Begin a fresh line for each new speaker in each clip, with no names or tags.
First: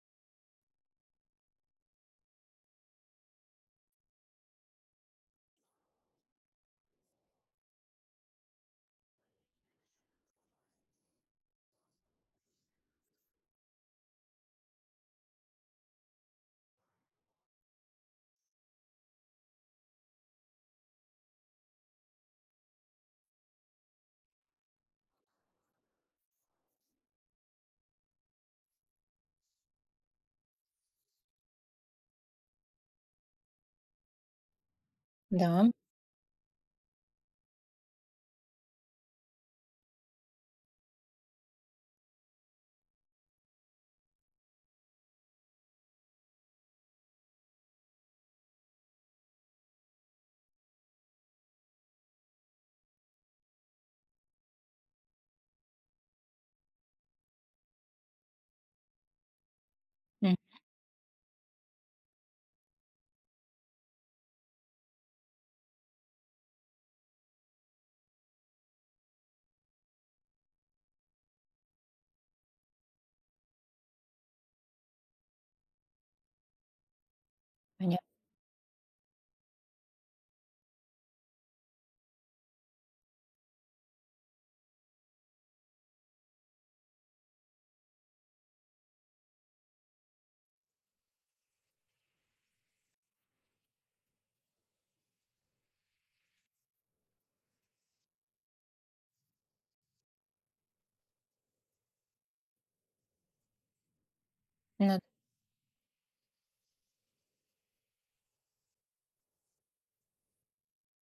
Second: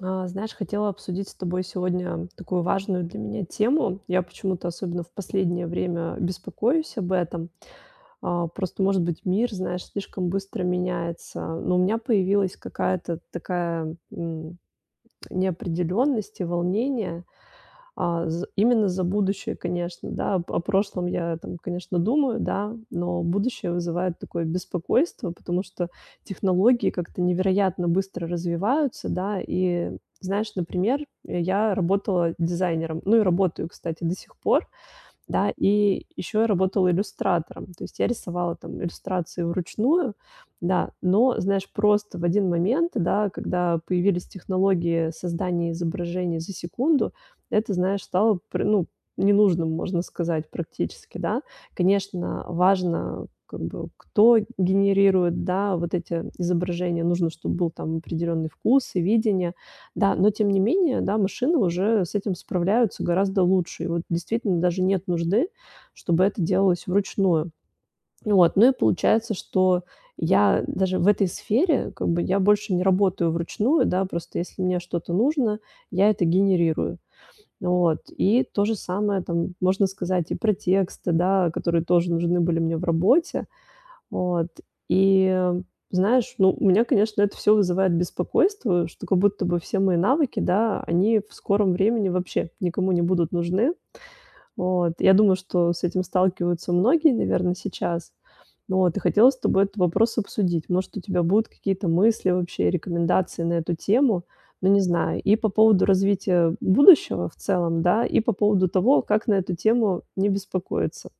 Знаешь, хотела обсудить с тобой сегодня такую важную для меня тему. Я почему-то, особенно в последнее время, беспокоюсь об этом. Просто, может быть, мир, знаешь, слишком быстро меняется. Но у меня появилась какая-то такая неопределенность и волнение. А, з Именно за будущее, конечно, да. Об о прошлом я там, конечно, думаю, да, но будущее вызывает такое беспокойство, потому что технологии как-то невероятно быстро развиваются, да. И знаешь, например, я работала дизайнером, ну и работаю, кстати, до сих пор. Да,
Да,
и еще я работала иллюстратором. То есть я рисовала там иллюстрации вручную, да. Но, знаешь, просто в один момент, да, когда появились технологии создания изображений за секунду, это, знаешь, стало, ну, ненужным, можно сказать, практически, да. Конечно, важно как бы кто генерирует, да, вот эти изображения. Нужно, чтобы был там определенный вкус и видение, да, но
м,
тем не менее, да, машины уже с этим справляются гораздо лучше. И вот действительно даже нет нужды, чтобы это делалось вручную. Вот, ну и получается, что я даже в этой сфере, как бы, я больше не работаю вручную, да, просто если мне что-то нужно, я это генерирую. Вот,
понятно.
и то же самое там можно сказать и про тексты, да, которые тоже нужны были мне в работе. Вот. И знаешь, ну, у меня, конечно, это все вызывает беспокойство, что как будто бы все мои навыки, да, они в скором времени вообще никому не будут нужны. Вот. Я думаю, что с этим сталкиваются многие, наверное, сейчас. Вот. И хотела с тобой этот вопрос обсудить. Может, у тебя будут какие-то мысли вообще, рекомендации на эту тему? Ну, не знаю. И по поводу развития будущего в целом, да, и по поводу того, как на эту тему не беспокоиться.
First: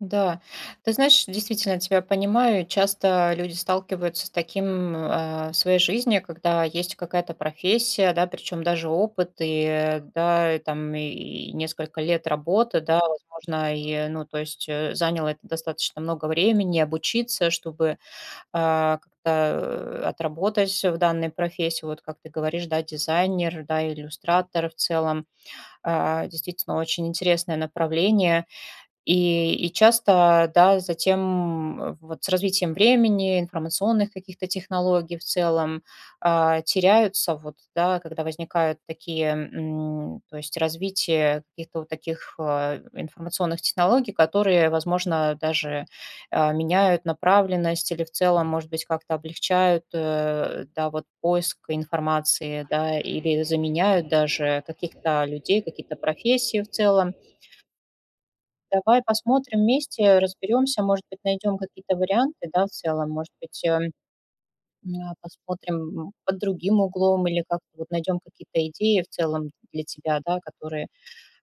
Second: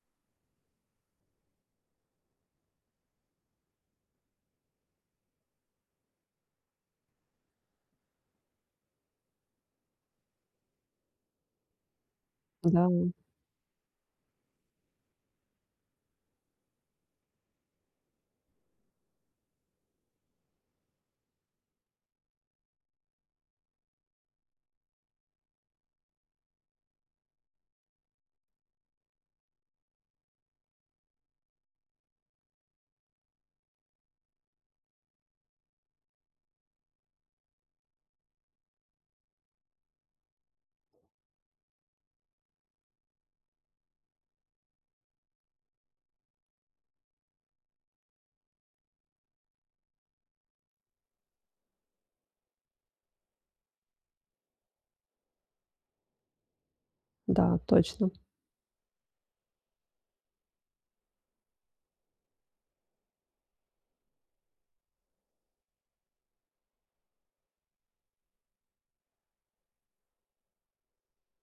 Да. Ты знаешь, действительно, тебя понимаю. Часто люди сталкиваются с таким в своей жизни, когда есть какая-то профессия, да, причем даже опыт и, да, и там и несколько лет работы,
Да,
да, возможно, и, ну, то есть заняло это достаточно много времени обучиться, чтобы как-то отработать в данной профессии, вот как ты говоришь, да, дизайнер, да, иллюстратор в целом. Действительно, очень интересное направление. И часто, да, затем, вот с развитием времени, информационных каких-то технологий в целом, теряются вот, да, когда возникают такие, то есть развитие каких-то вот таких, информационных технологий, которые, возможно, даже, меняют направленность или в целом, может быть, как-то облегчают, да, вот поиск информации, да, или заменяют даже каких-то людей, какие-то профессии в целом.
да, точно.
Давай посмотрим вместе, разберемся, может быть, найдем какие-то варианты, да, в целом, может быть, посмотрим под другим углом или как-то вот найдем какие-то идеи в целом для тебя, да, которые,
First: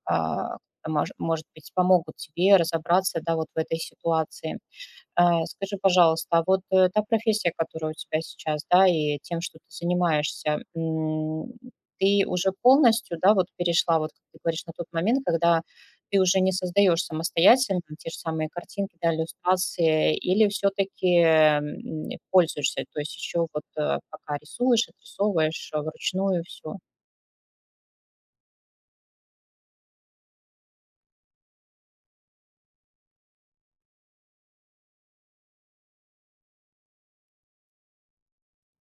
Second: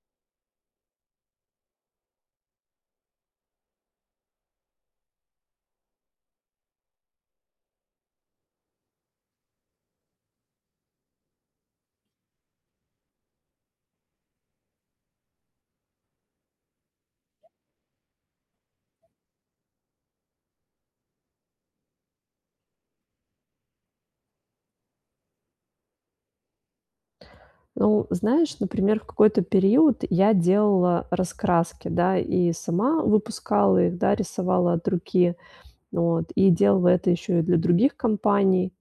а, может быть, помогут тебе разобраться, да, вот в этой ситуации. Скажи, пожалуйста, а вот, та профессия, которая у тебя сейчас, да, и тем, что ты занимаешься, ты уже полностью, да, вот перешла, вот как ты говоришь, на тот момент, когда ты уже не создаешь самостоятельно те же самые картинки, да, иллюстрации, или все таки пользуешься? То есть еще вот, пока рисуешь, отрисовываешь, вручную все?
Ну, знаешь, например, в какой-то период я делала раскраски, да, и сама выпускала их, да, рисовала от руки, вот, и делала это еще и для других компаний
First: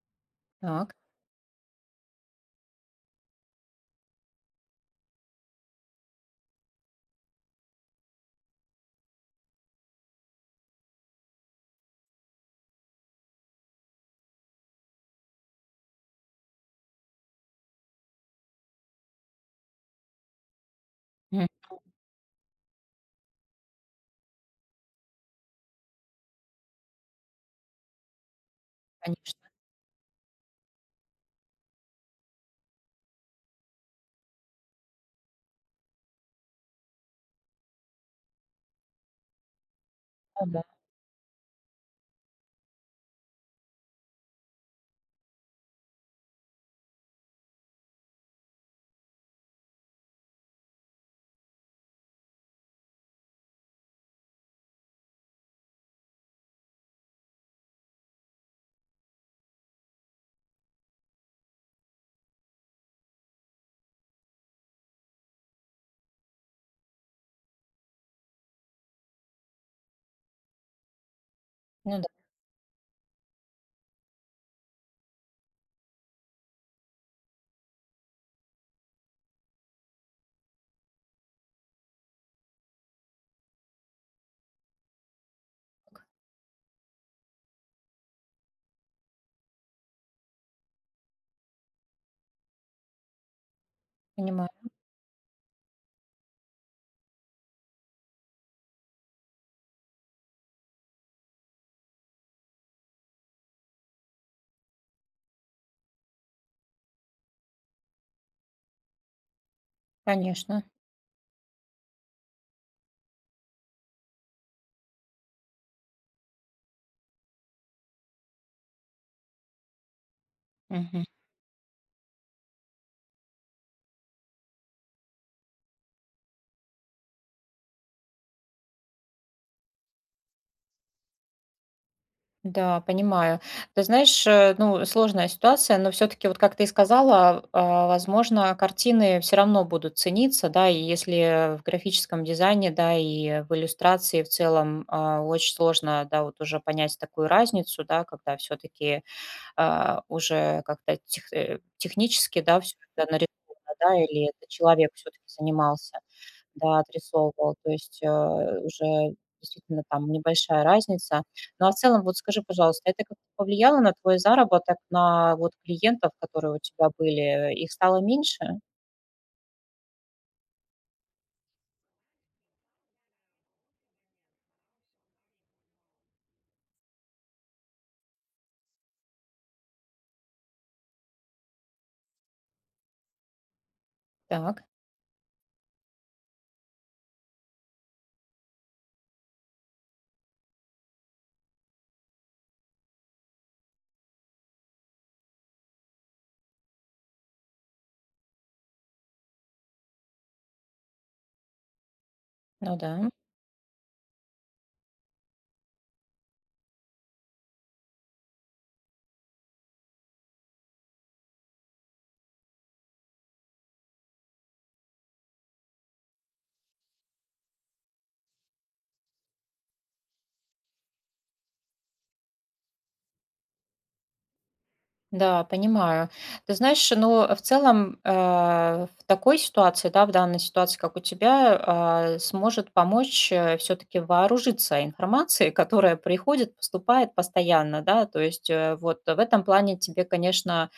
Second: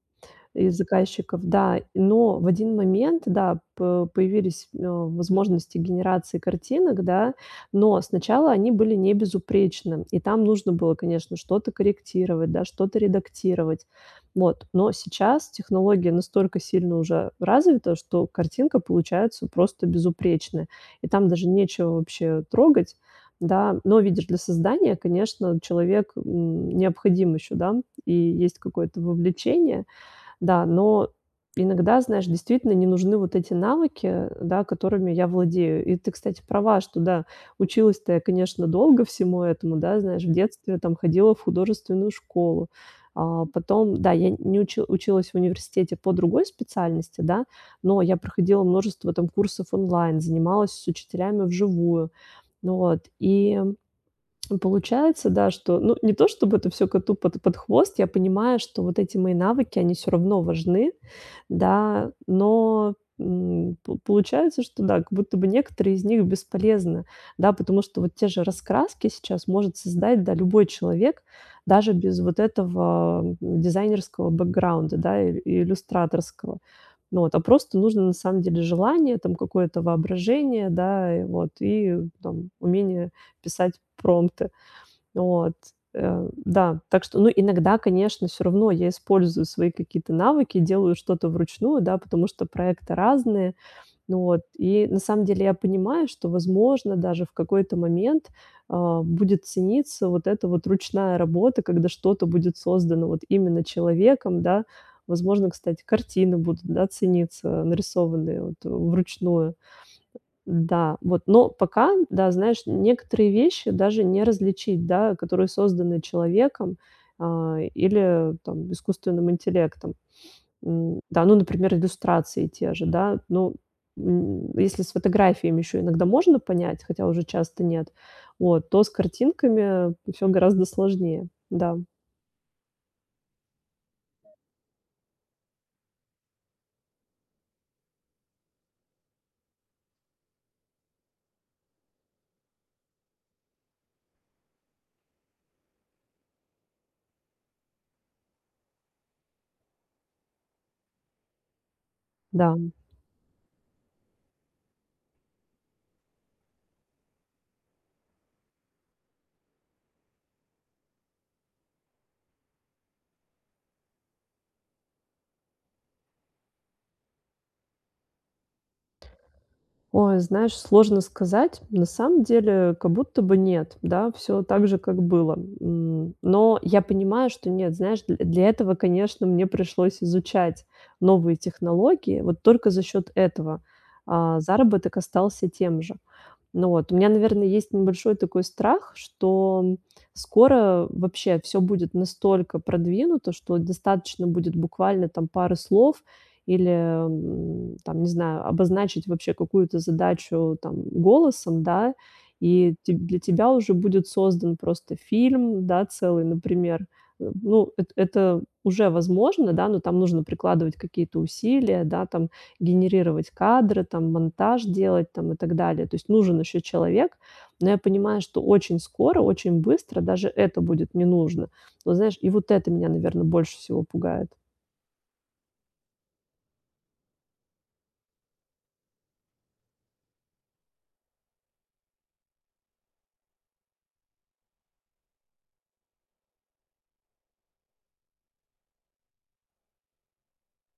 из
Так.
заказчиков, да. Но в один момент, да, п появились, возможности генерации картинок, да, но сначала они были не безупречны, и там нужно было, конечно, что-то корректировать, да, что-то редактировать. Вот. Но сейчас технология настолько сильно уже развита, что картинка получается просто безупречная, и там
Мгм.
даже нечего вообще трогать, да. Но, видишь, для создания, конечно, человек, необходим еще, да, и есть какое-то
Конечно.
вовлечение. Да, но иногда, знаешь, действительно не нужны вот эти навыки, да, которыми я владею. И ты, кстати, права, что да, училась-то я, конечно, долго всему этому, да, знаешь, в
Да. Да.
детстве там ходила в художественную школу. А, потом, да, я не учи- училась в университете по другой специальности, да, но я проходила множество там курсов онлайн, занималась с учителями вживую. Ну вот. И получается, да, что, ну, не то чтобы это все коту под хвост, я понимаю, что вот эти мои навыки, они все равно важны, да, но, по получается, что да, как будто бы некоторые из них бесполезны, да, потому что вот те же раскраски сейчас может создать, да, любой человек, даже
Ну да,
без вот этого, дизайнерского бэкграунда, да, и иллюстраторского. Ну вот, а просто нужно на самом деле желание, там какое-то воображение, да, и вот, и там умение писать промпты. Вот. Да, так что, ну, иногда, конечно, все равно я использую свои какие-то навыки, делаю что-то вручную, да, потому что проекты разные, ну вот,
понимаю.
и на самом деле я понимаю, что, возможно, даже в какой-то момент будет цениться вот эта вот ручная работа, когда что-то будет создано вот именно человеком, да, возможно, кстати, картины будут, да, цениться, нарисованные вот вручную,
Конечно.
да, вот, но пока, да, знаешь, некоторые вещи даже не различить, да, которые созданы человеком, или там искусственным интеллектом.
Мгм.
Да, ну, например, иллюстрации те же, да. Ну, если с фотографиями еще иногда можно понять, хотя уже часто нет, вот, то с картинками все гораздо сложнее. Да,
Да, понимаю. Ты знаешь, ну, сложная ситуация, но все-таки, вот как ты и сказала, возможно, картины все равно будут цениться, да, и если в графическом дизайне, да, и в иллюстрации в целом очень сложно, да, вот уже понять такую разницу, да, когда все-таки уже как-то технически,
да.
да, все это нарисовано, да, или это человек все-таки занимался. Да, отрисовывал. То есть, уже действительно там небольшая разница. Ну, а в целом, вот скажи, пожалуйста, это как-то повлияло на твой заработок, на вот клиентов, которые у тебя были? Их стало меньше?
Ой, знаешь, сложно сказать. На самом деле, как будто бы нет, да, все так же, как было. Но я понимаю, что нет, знаешь, дл для этого, конечно, мне пришлось изучать новые технологии. Вот только за счет этого,
Так,
заработок остался тем же. Ну вот, у меня, наверное, есть небольшой такой страх, что скоро вообще все будет настолько продвинуто, что достаточно будет буквально там пары слов или, там, не знаю, обозначить вообще какую-то задачу там голосом, да, и
ну
те
да.
для тебя уже будет создан просто фильм, да, целый, например. Э, ну, эт это уже возможно, да, но там нужно прикладывать какие-то усилия, да, там генерировать кадры, там, монтаж делать, там, и так далее. То есть нужен еще человек, но я понимаю, что очень скоро, очень быстро даже это будет не нужно. Но знаешь, и вот это меня, наверное, больше всего пугает.
Да, понимаю. Ты знаешь, ну, в целом, в такой ситуации, да, в данной ситуации, как у тебя, сможет помочь все-таки вооружиться информацией, которая приходит, поступает постоянно, да, то есть вот в этом плане тебе, конечно,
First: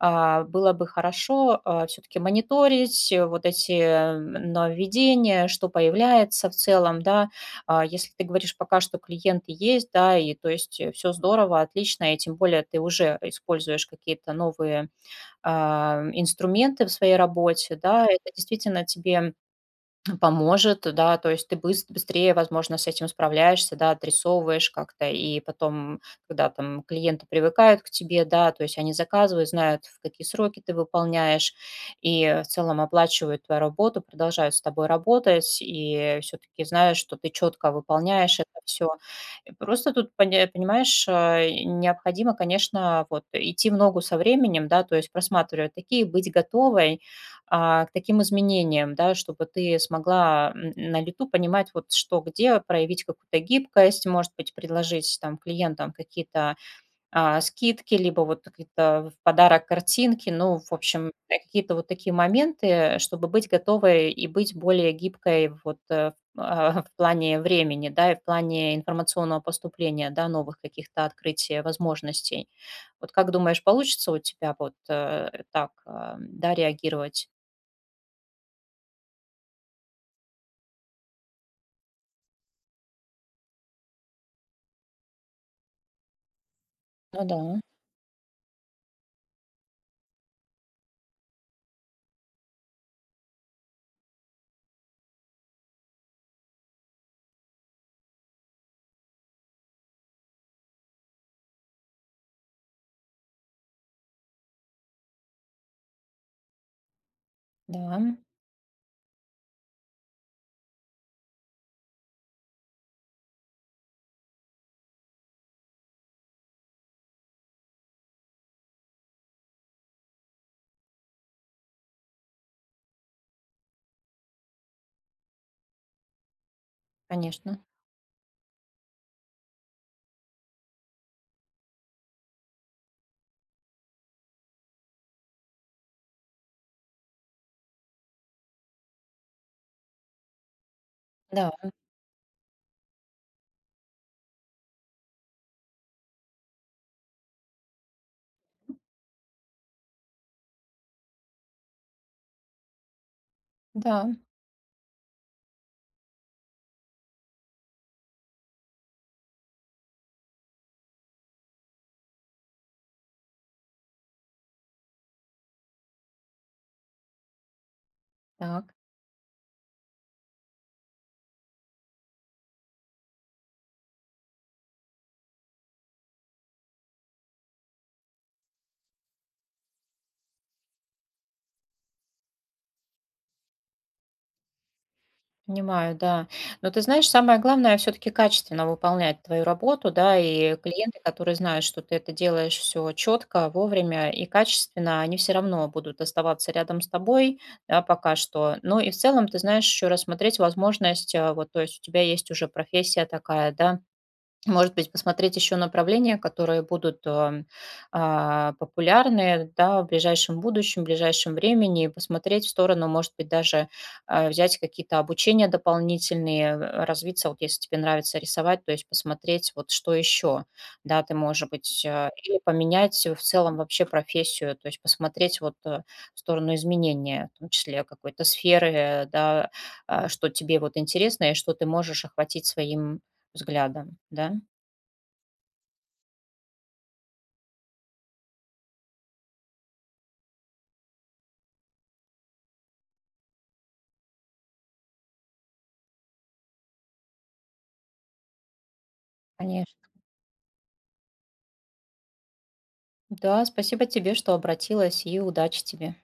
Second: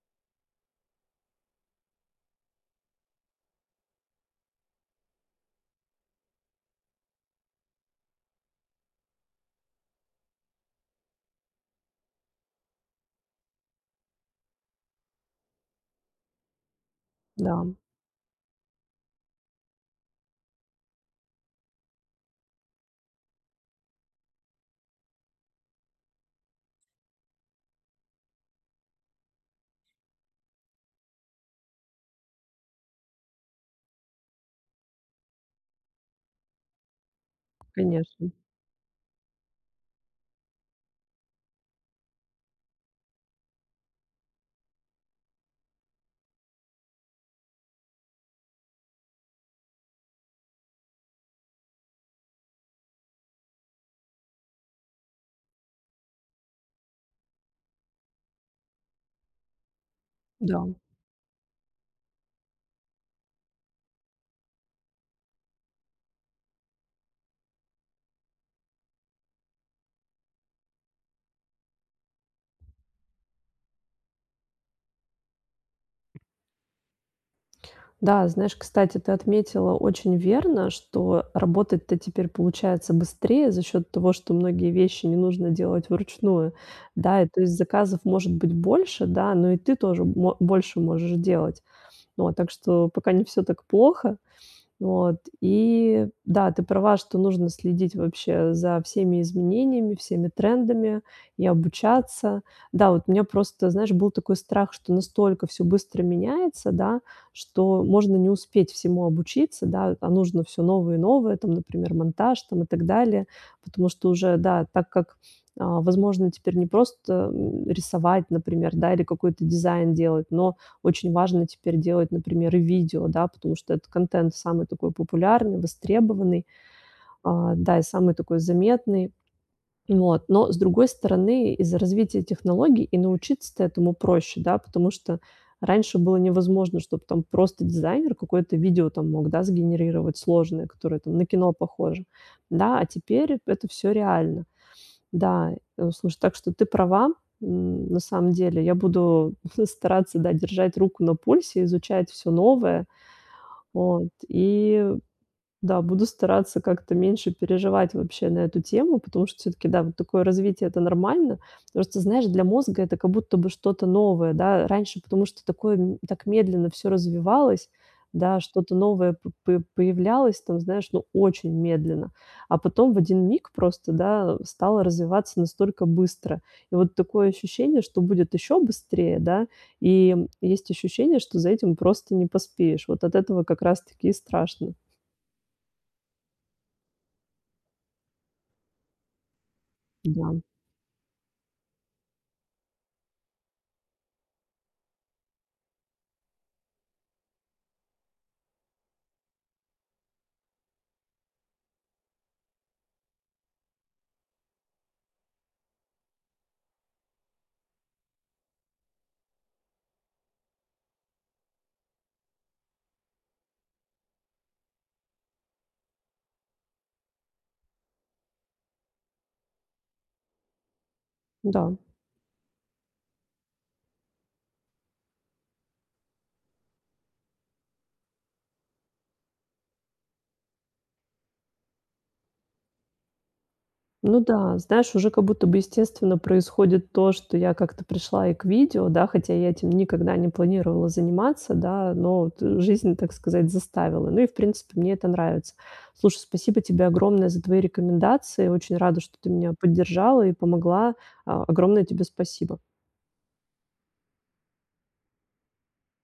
было бы хорошо все-таки мониторить вот эти нововведения, что появляется в целом, да, если ты говоришь, пока что клиенты есть, да, и то есть все здорово, отлично, и тем более ты уже используешь какие-то новые инструменты в своей
Да,
работе, да, это действительно тебе поможет, да, то есть ты быстрее, возможно, с этим справляешься, да, отрисовываешь как-то, и потом, когда там клиенты привыкают к тебе, да, то есть они заказывают, знают, в какие сроки ты выполняешь, и в целом оплачивают твою работу, продолжают с тобой работать, и все-таки знаешь, что ты четко
конечно.
выполняешь это все. Просто тут, понимаешь, необходимо, конечно, вот идти в ногу со временем, да, то есть просматривать такие, быть готовой, к таким изменениям, да, чтобы ты смогла на лету понимать, вот что где, проявить какую-то гибкость, может быть, предложить там клиентам какие-то скидки, либо вот какие-то в подарок картинки, ну,
Да.
в общем, какие-то вот такие моменты, чтобы быть готовой и быть более гибкой вот в в плане времени, да, и в плане информационного поступления, да, новых каких-то открытий, возможностей. Вот как думаешь, получится у тебя вот так, да, реагировать?
Да, знаешь, кстати, ты отметила очень верно, что работать-то теперь получается быстрее за счет того, что многие вещи не нужно делать вручную. Да,
Ну
и то
да,
есть заказов может быть больше, да, но и ты тоже мо больше можешь делать. Вот, так что пока не все так плохо. Вот, и да, ты права, что нужно следить вообще за всеми изменениями, всеми трендами и обучаться. Да, вот у меня просто, знаешь, был такой страх, что настолько все быстро меняется, да, что
да,
можно не успеть всему обучиться, да, а нужно все новое и новое, там, например, монтаж там и так далее. Потому что уже, да, так как, возможно, теперь не просто, рисовать, например, да, или какой-то дизайн делать, но очень важно теперь делать, например, и видео, да, потому что этот контент самый такой популярный, востребованный,
конечно.
да, и самый такой заметный. Вот. Но, с другой стороны, из-за развития технологий и научиться-то этому проще, да, потому что раньше было невозможно, чтобы там просто дизайнер какое-то видео там мог, да, сгенерировать сложное, которое там на
Да,
кино похоже, да, а теперь это все реально. Да, слушай, так что ты права. На самом деле я буду стараться, да, держать руку на пульсе, изучать все новое. Вот,
да,
и да, буду стараться как-то меньше переживать вообще на эту тему, потому что все таки да, вот такое развитие- это нормально. Потому что, знаешь, для мозга это как будто бы что-то новое, да. Раньше, потому что такое так медленно все развивалось, да,
так,
что-то новое п п появлялось там, знаешь, ну, очень медленно. А потом в один миг просто, да, стало развиваться настолько быстро. И вот такое ощущение, что будет еще быстрее, да, и есть ощущение, что за этим просто не поспеешь. Вот от этого как раз таки и страшно.
понимаю, да. Но ты знаешь, самое главное все-таки качественно выполнять твою работу, да,
Да.
и клиенты, которые знают, что ты это делаешь все четко, вовремя и качественно, они все равно будут оставаться рядом с тобой, да, пока что. Ну и в целом, ты знаешь, еще рассмотреть возможность, вот, то есть у тебя есть уже профессия такая, да. Может быть, посмотреть еще направления, которые будут популярны да, в ближайшем будущем, в ближайшем времени, и посмотреть в сторону, может быть, даже взять какие-то обучения дополнительные, развиться, вот если тебе нравится рисовать, то есть посмотреть, вот что еще, да, ты, может
Да.
быть, или поменять в целом вообще профессию, то есть посмотреть вот в сторону изменения, в том числе какой-то сферы, да, что тебе вот интересно и что ты можешь охватить своим взглядом,
Ну
да?
да, знаешь, уже как будто бы естественно происходит то, что я как-то пришла и к видео, да, хотя я этим никогда не планировала заниматься, да, но вот жизнь, так сказать, заставила. Ну и, в принципе, мне это нравится. Слушай, спасибо тебе огромное за твои рекомендации. Очень рада, что ты меня
Конечно.
поддержала и помогла. Огромное тебе спасибо.
Да, спасибо тебе, что обратилась, и удачи тебе.